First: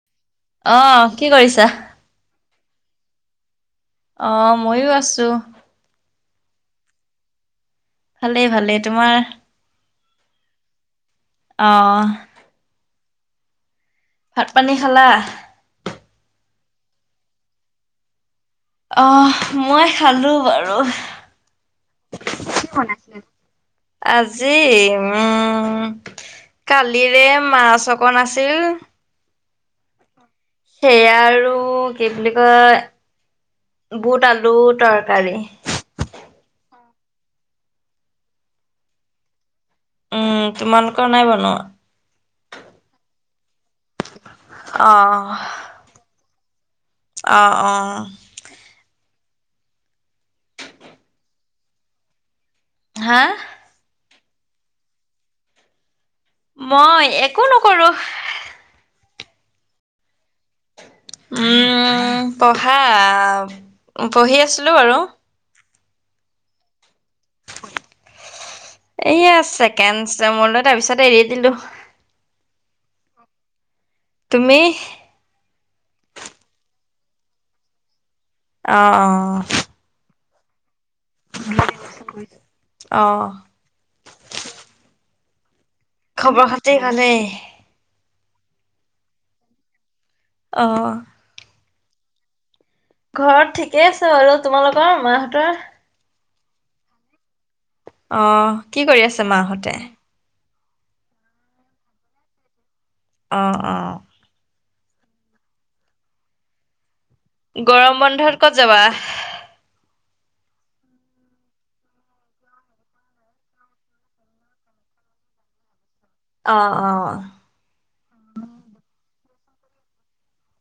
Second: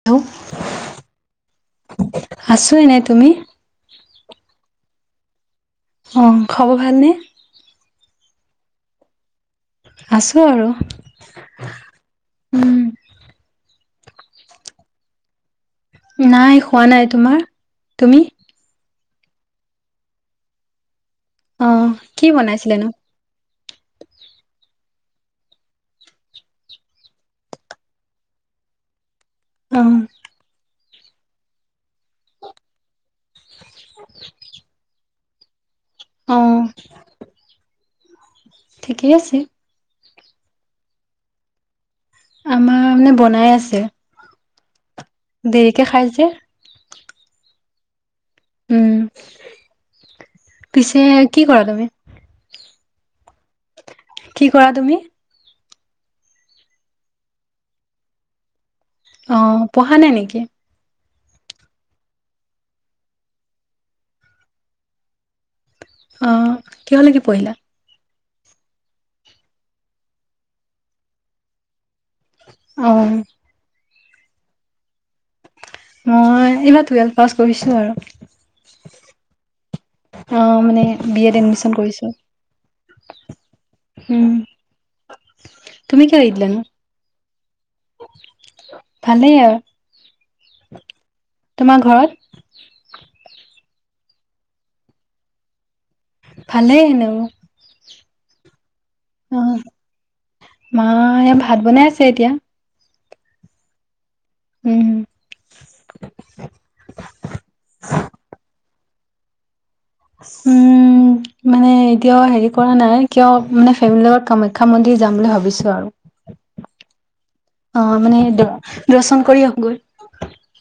Hello. অ কি কৰিছা? আছো এনেই, তুমি? অ ময়ো আছো। অ খবৰ ভালনে? ভালেই ভালেই, তোমাৰ? আছোঁ আৰু। অঁহ। উম। ভাত পানী খালা? নাই খোৱা নাই তোমাৰ, তুমি? অ মই খালো বাৰু। অহ, কি বনাইছিলেনো? আজি উম। কালিৰে মাছ অকণ আছিল। অহ। সেয়া আৰু কি বুলি কয়, বুট আলু তৰ- কাৰি। অ। ঠিকেই আছে। উম তোমালোকৰ নাই বনোৱা। আমাৰ মানে বনাই আছে। অহ। দেৰিকে খাই যে। অ অ। উম পিছে কি কৰা তুমি? হা কি কৰা তুমি? মই একো নকৰো। অঁ পঢ়া নাই নেকি? উম পঢ়া পঢ়ি আছিলো বাৰু। অ কিহলৈকে পঢ়িলা। এয়া ছেকেন চ মৰলৈ তাৰপিছত এৰি দিলো। অঁ তুমি? মই ইমান টুৱেলভ পাছ কৰিছোঁ। আৰু অ অ আহ মানে বি এড এডমিচন কৰিছো। অ', উ খবৰ খাতি ভালেই। ভালে আৰু অ তোমাৰ ঘৰত ঘৰত ঠিকেই আছে ব তোমালোকৰ মাহঁতৰ- ভালেই এনেকে অ কি কৰি আছো। অ ম ভাত বনাই আছে এতিয়া। অ অ উম গৰম বন্ধত ক'ত যাবা। উম মানে এতিয়াও হেৰি কৰা নাই কিয় মানে ফেমিলিৰ লগত কামাখ্যা মন্দিৰ যাম বুলি ভাবিছো। আৰু অ', অ'। অ' মানে দ দৰ্শন কৰি আহো গৈ।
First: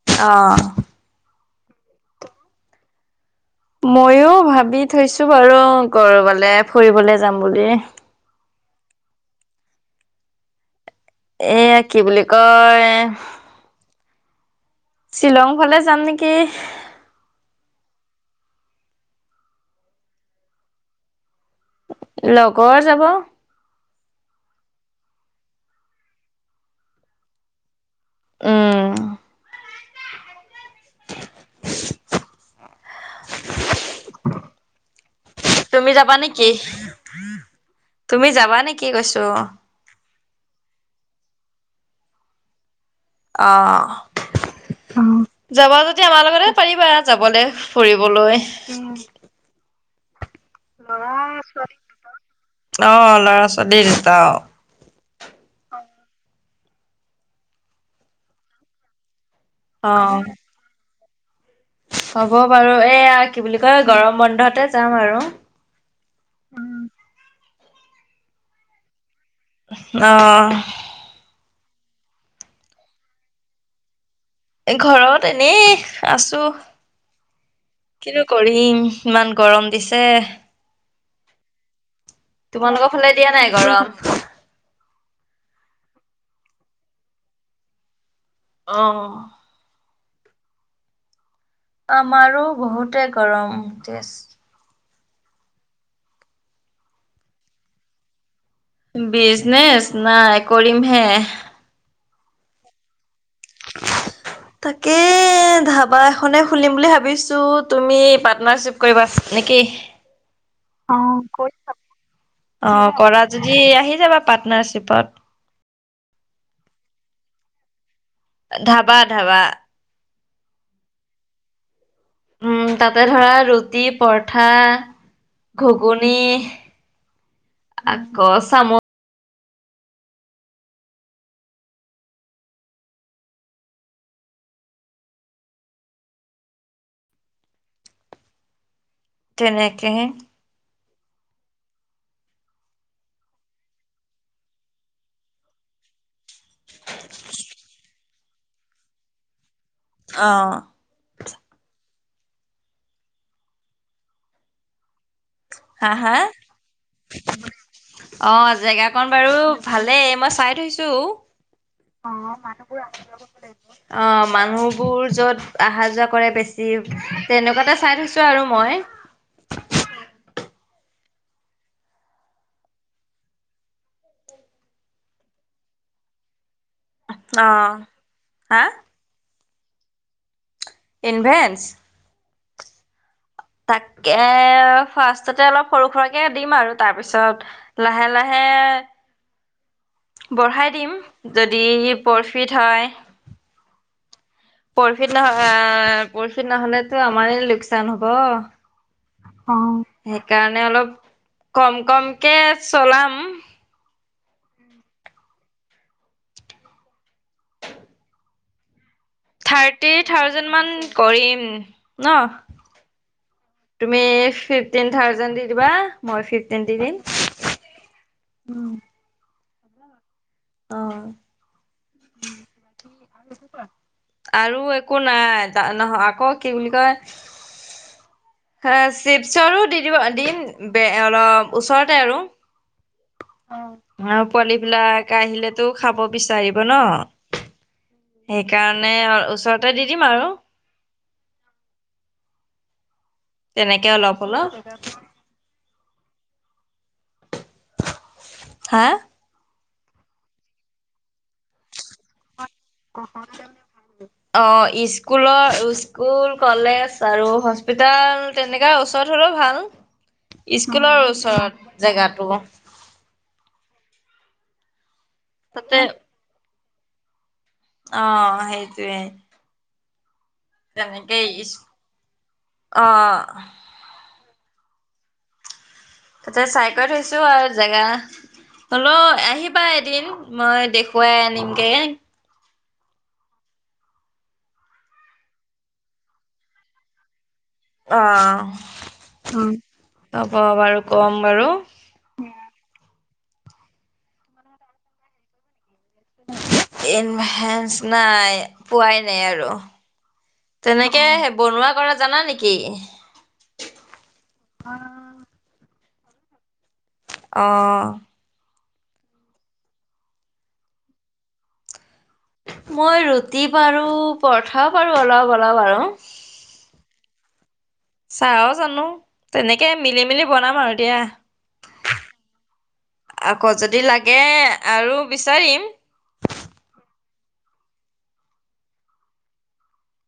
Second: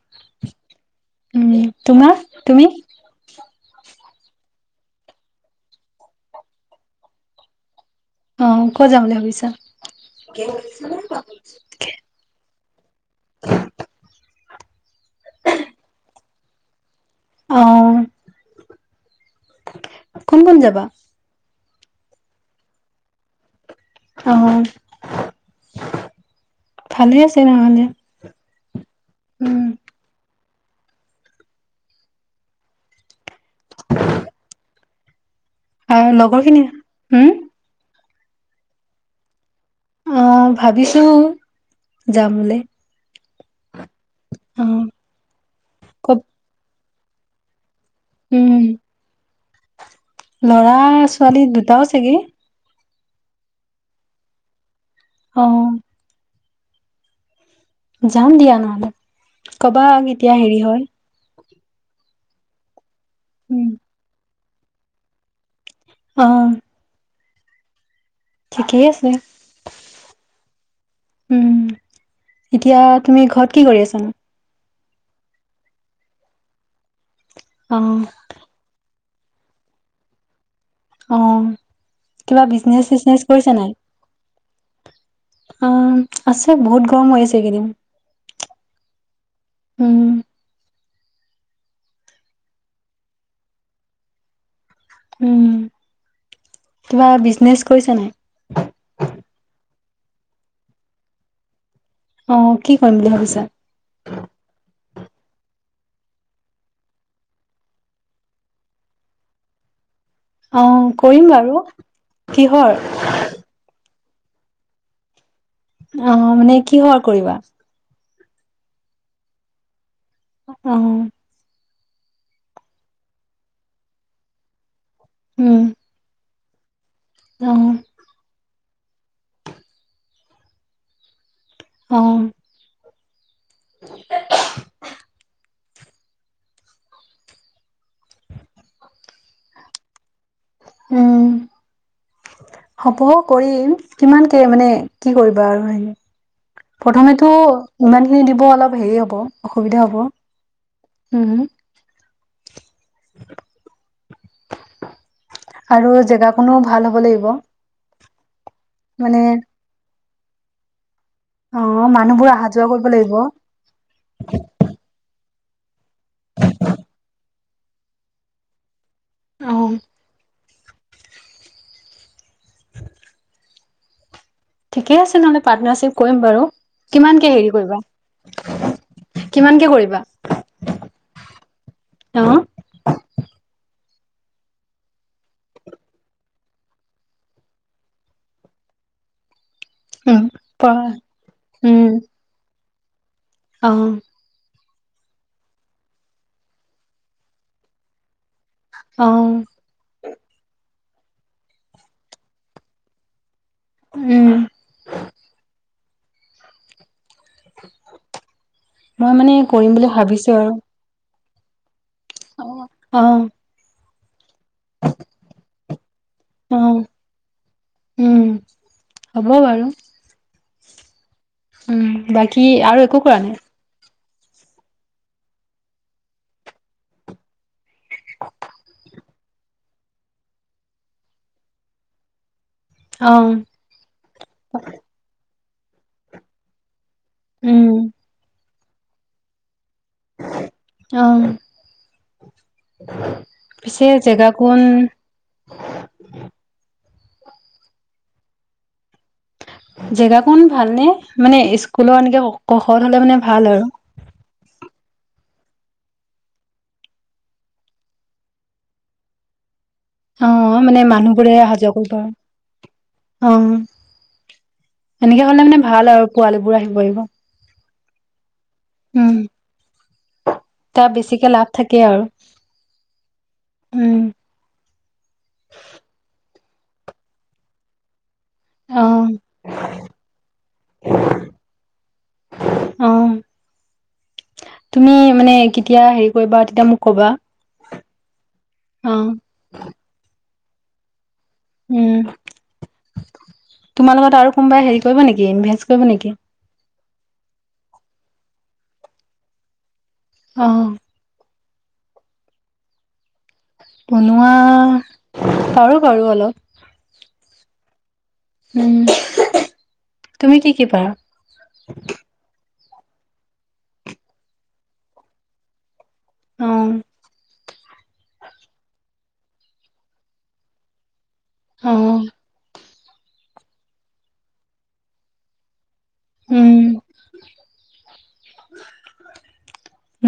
অ'। উম, তোমাৰ, তুমি। ময়ো ভাবি থৈছোঁ বাৰু ক'ৰবালে ফুৰিবলে যাম বুলি। অ' ক'ত যাম বুলি ভাবিছা। এয়া কি বুলি কয়। শ্বিলংৰ, ফালে যাম নেকি? অ কোন কোন যাবা। লগৰ যাব। অ ভালে আছে নহলে উম উম- [unintelligible] তুমি আৰু যাবা লগৰ নেকি, খিনি হম তুমি যাবা নেকি কৈছো। অ' ভাবিছোঁ, যাম বুলি। অ', অ', যাবা যদি ক আমাৰ লগতে পাৰিবা যাবলৈ। ফুৰিবলৈ। উম ল'ৰা ছোৱালী দুটাও চাগে। অ' ল'ৰা ছোৱালী দুটা অ'। অ'। যাম দিয়া নহ'লে, ক'বা অ কেতিয়া হেৰি হয়। হ'ব বাৰু এইয়া কি বুলি উম। কয় গৰম বন্ধতে যাম আৰু। অ'। ঠিকেই আছে। অ'। উম, এতিয়া তুমি ঘৰত কি কৰি আছানো। ঘৰত এনেই আছোঁ। অ'। কৰিম ইমান গৰম দিছে। অ' কিবা তোমালোকৰ বিজনেচ ফালে চিজনেচ দিয়া কৰিছা নাই? গৰম অ' আছে বহুত গৰম হৈ আছে এইকেইদিন। অ'। উম। আমাৰো বহুতে গৰম তেজ উম, কিবা বিজনেচ কৰিছা নাই? বিজনেচ নাই কৰিম হে। অ' কি কৰিম বুলি ভাবিছা? তাকে ধাবা এখনেই খুলিম বুলি ভাবিছোঁ তুমি পাৰ্টনাৰশ্বিপ কৰিবা নেকি? অ' কৰিম বাৰু, অ কিহৰ? কৰা যদি আহি যাবা পাৰ্টনাৰশ্বিপত। অ' মানে কিহৰ কৰিবা। ধাবা ধাবা। অ'। উম, তাতে ধৰা ৰুটি, পৰঠা, উম ঘুগুনি। অ'। আক চাম অঁ তেনেকে হে উম হ'ব কৰিম কিমানকে মানে কি কৰিবা আৰু হে প্ৰথমেতো ইমানখিনি দিব অলপ হেৰি হব অসুবিধা হ'ব। অ হম হম আৰু হা হা জেগাকনো ভাল হ'ব লাগিব অ জেগাকন মানে বাৰু ভালে মই চাই থৈছোঁ। অ মানুহবোৰ অহা যোৱা কৰিব লাগিব। অ মানুহবোৰ য'ত অহা যোৱা কৰে বেছি তেনেকুৱা এটা চাই থৈছোঁ আৰু মই। ঠিকে আছে নহ'লে পাৰ্টনাৰশ্বিপ কৰিম বাৰু, কিমানকে অ হেৰি হা কৰিবা? কিমানকে কৰিবা? ইনভেন্ঞ্চ। অ'। তাকে ফাৰ্ষ্টতে অলপ সৰু সৰাকে দিম আৰু তাৰ পিছত লাহে লাহে [unintelligible] বঢ়াই দিম যদি উম পৰফিট হয়। অ'। প্ৰফিট নহয় প্ৰফিট নহলেতো আমাৰ লোকচান হ'ব অ অ সেইকাৰণে অলপ কম কমকে চলাম উম মই মানে কৰিম বুলি থাৰ্টি ভাবিছো আৰু থাউজেণ্ডমান কৰিম ন অ তুমি ফিফটিন থাউজেণ্ড দি বা মই অ ফিফটিন দি দিম উম হ'ব বাৰু অ উম বাকী আৰু একো কৰা নাই আৰু একো নাই নহয় আকৌ কি বুলি কয় হে চিপছ আৰু দি দিব দিম বে অলপ ওচৰতে আৰু অ আৰু পোৱালি বিলাকে আহিলেতো খাব বিচাৰিব ন উম সেইকাৰণে ওচৰত ততে দি দিম আৰু অহ পিছে তেনেকে অলপ অলপ জেগাকন হা জেগাকন ভালনে মানে স্কুলৰ এনেকে কাষত হলে অ মানে ভাল আৰু কথা অ স্কুলৰ স্কুল কলেজ আৰু হস্পিতেল তেনেকা ওচৰত হ'লেও অ ভাল মানে স্কুলৰ মানুহবোৰে অহা যোৱা ওচৰত কৰিব আৰু জেগাতো অ সেনেকে হলে মানে তাতে ভাল আৰু পোৱালীবোৰ আহিব পাৰিব অ সেইটোৱে উম তাৰ তেনেকেই বেছিকে লাভ থাকে আৰু অ' উম তাতে চাই কৈ থৈছো আৰু জেগা অ হলেও আহিবা এদিন মই দেখুৱাই আনিমগে অ তুমি মানে কেতিয়া হেৰি কৰিবা তেতিয়া মোক কবা অ অ হব বাৰু কম বাৰু তোমাৰ লগত আৰু কোনোবাই হেৰি কৰিব নেকি ইনভেষ্ট কৰিব নেকি ইনভেষ্ট নাই পোৱাই নাই আৰু অ তেনে কে বনোৱা কৰা জানা নেকি বনোৱা পাৰো বাৰু অলপ অ উম তুমি কি কি পাৰা মই ৰুটি পাৰো পৰঠাও পাৰো অলপ অলপ আৰু অ চাহও জানো তেনেকে মিলি মেলি বনাম আৰু দিয়া অ আকৌ যদি লাগে আৰু বিচাৰিম। [unintelligible] উম! [unintelligible]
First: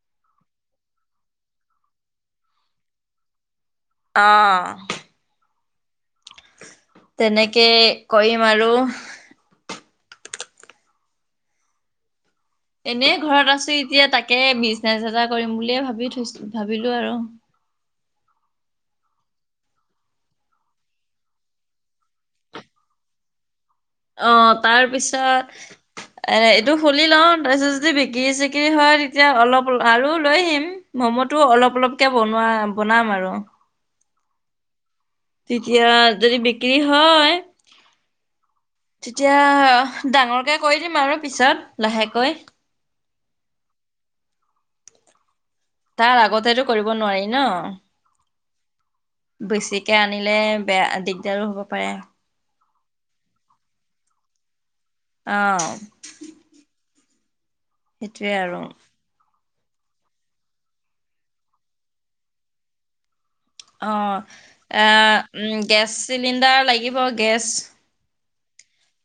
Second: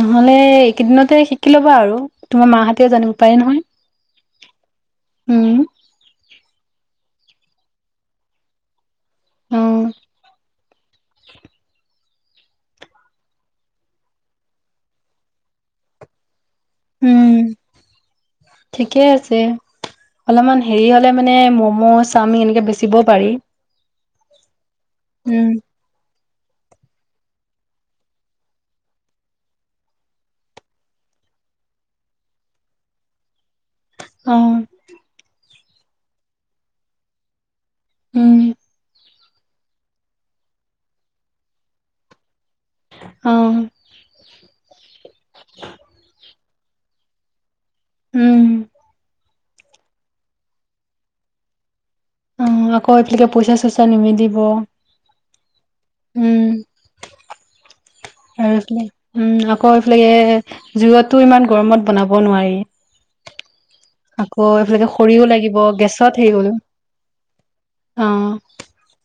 নহ'লে এইকেইদিনতে শিকি ল'বা আৰু তোমাৰ মাহঁতে জানিব পাৰে নহয়। [unintelligible] অঁ! [inaudible] উম! [unintelligible] তেনেকে কৰিম আৰু। [unintelligible] অঁ! [unintelligible] এনেই ঘৰত আছো এতিয়া তাকে বিজনেচ এটা কৰিম বুলিয়ে ভাবি থৈছো ভাবিলো আৰু। [inaudible] উম। ঠিকে আছে। [unintelligible] অলপমান হেৰি হ'লে মানে ম'ম, চাওমিন এনেকৈ বেচিবও পাৰি। [unintelligible] অঁ! তাৰ উম, পিছত [unintelligible] এ এইটো খুলি লওঁ তাৰপিছত যদি বিক্ৰী চিকৰি হয় তেতিয়া অলপ আৰু লৈ আহিম। [unintelligible] ম'মটো অলপ অলপকে বনোৱা বনাম আৰু। [inaudible] অ‌ঁ। [inaudible] তেতিয়া যদি বিক্ৰী হয় [inaudible] উম [unintelligible] তেতিয়া ডাঙৰকে কৰি দিম আৰু পিছত লাহেকৈ। [inaudible] অঁ! [inaudible] তাৰ আগতেতো কৰিব নোৱাৰি ন। [unintelligible] উম! [inaudible] বেছিকে আনিলে বেয়া দিগদাৰো হ'ব পাৰে। [inaudible] উম! আকৌ এইফালে পইচা-চইচা নিমিলিব। [unintelligible] অঁ। [inaudible] উম! [inaudible] সেইটোৱে আৰু। হেল্প মি [unintelligible] উম! আকৌ এইফালে জুইতটো ইমান গৰমত বনাব নোৱাৰি। [inaudible] অঁ! আকৌ এ এইফালে খৰিও লাগিব গেছ গেছত হেৰি গ'লো চিলিণ্ডাৰ লাগিব গেছ [inaudible] অ',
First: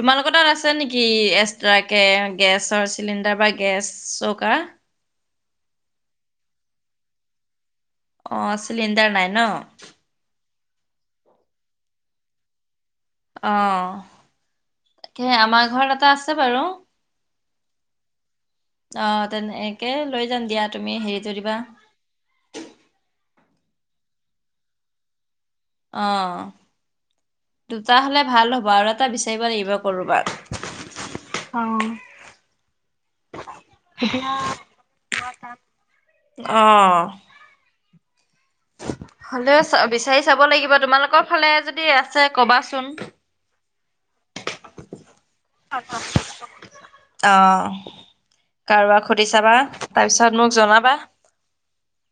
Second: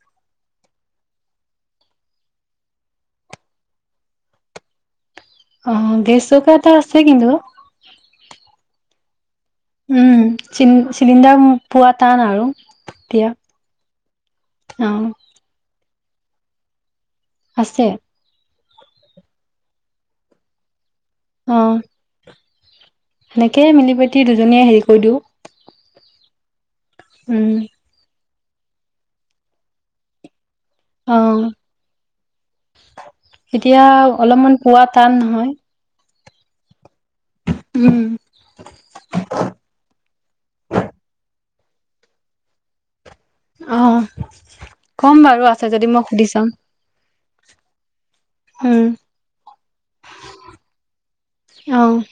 তোমালোকৰ তাত আছে নেকি এক্সট্ৰাকে গেছৰ চিলিণ্ডাৰ বা গেছ চৌকা? [unintelligible] অঁ! গেছ চৌকা এটা আছে কিন্তু [inaudible] অঁ! চিলিণ্ডাৰ নাই ন? [inaudible] উম। চিলিণ্ডাৰ পোৱা টান আৰু। [unintelligible] অঁ! অ', তাকেহে আমাৰ ঘৰত এটা আছে বাৰু। [inaudible] আছে [unintelligible] অঁ! তেনেকে লৈ যাম দিয়া তুমি হেৰিতো দিবা [inaudible] সেনেকেই মিলি প্ৰীতি দুজনীয়ে হেৰি কৰি দিওঁ [inaudible] অঁ! [unintelligible] উম। [inaudible] দুটা হ'লে ভাল হ'ব আৰু এটা বিচাৰিব লাগিব কৰোবাত। [inaudible] অঁ! এতিয়া অলপমান পোৱা টান নহয়। [unintelligible] অঁ! [inaudible] উম! [unintelligible] হ'লেও বিচাৰি চাব লাগিব। তোমালোকৰ ফালে যদি আছে কবা চোন? [inaudible] অঁ! ক'ম বাৰু আছে যদি মই সুধি চাম। [inaudible] অ! উম, কাৰোবাক সুধি চাবা তাৰপিছত মোক জনাবা। [unintelligible] অঁ! [unintelligible]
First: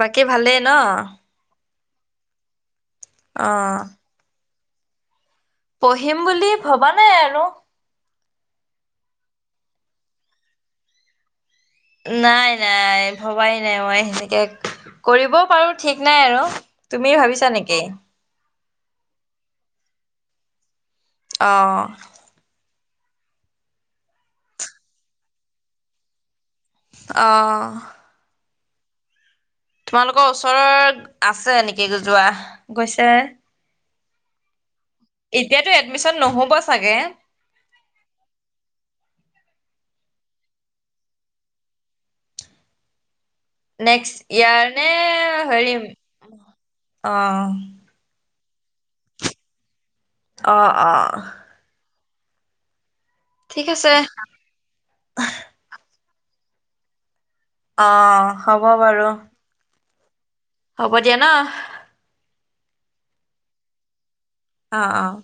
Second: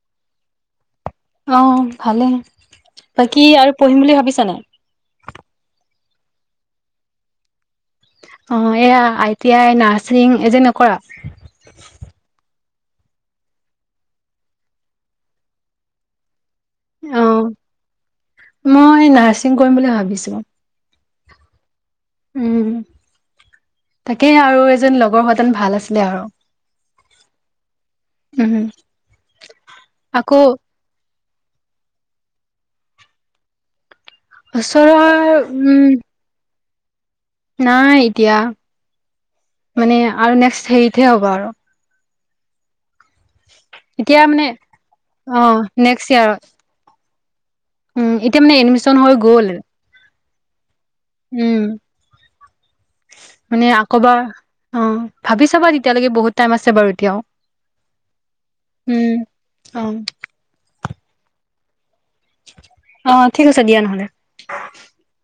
বাকী ভালেই ন। অঁ ভালেই, বাকী আৰু অ', পঢ়িম বুলি ভাবিছা নাই। পঢ়িম বুলি ভবা নাই আৰু। অঁ এইয়া আই টি আই নাৰ্ছিং এ যে নকৰা? নাই নাই ভবাই নাই মই সেনেকে, কৰিবও পাৰো ঠিক নাই আৰু। তুমি ভাবিছা অ', নেকি? মই নাৰ্ছিং কৰিম বুলি ভাবিছো। অঁ' উম' তাকেই আৰু এজনী লগৰ হোৱাহেতেন ভাল আছিলে আৰু। অঁ' উহুম' তোমালোকৰ ওচৰৰ আছে নেকি যোৱা গৈছে। ওচৰৰ- এতিয়াতো উম এডমিশন নহ'ব চাগে। নাই এতিয়া, মানে আৰু নেক্সট হেৰিতহে হ'ব আৰু। নেক্স এতিয়া মানে ইয়াৰ অ নে হেৰিম নেক্সট ইয়াৰত অঁ' উম' এতিয়া মানে এডমিশন হৈ গ'ল। অ অ অ' উম' ঠিক মানে আছে আকৌ এবাৰ অঁ ভাবি চাবা তেতিয়ালেকে বহুত- টাইম আছে বাৰু এতিয়াও। অঁ হ'ব বাৰু। অঁ' হ'ব দিয়া ন। অঁ ঠিক আছে দিয়া নহ'লে। অঁ অঁ'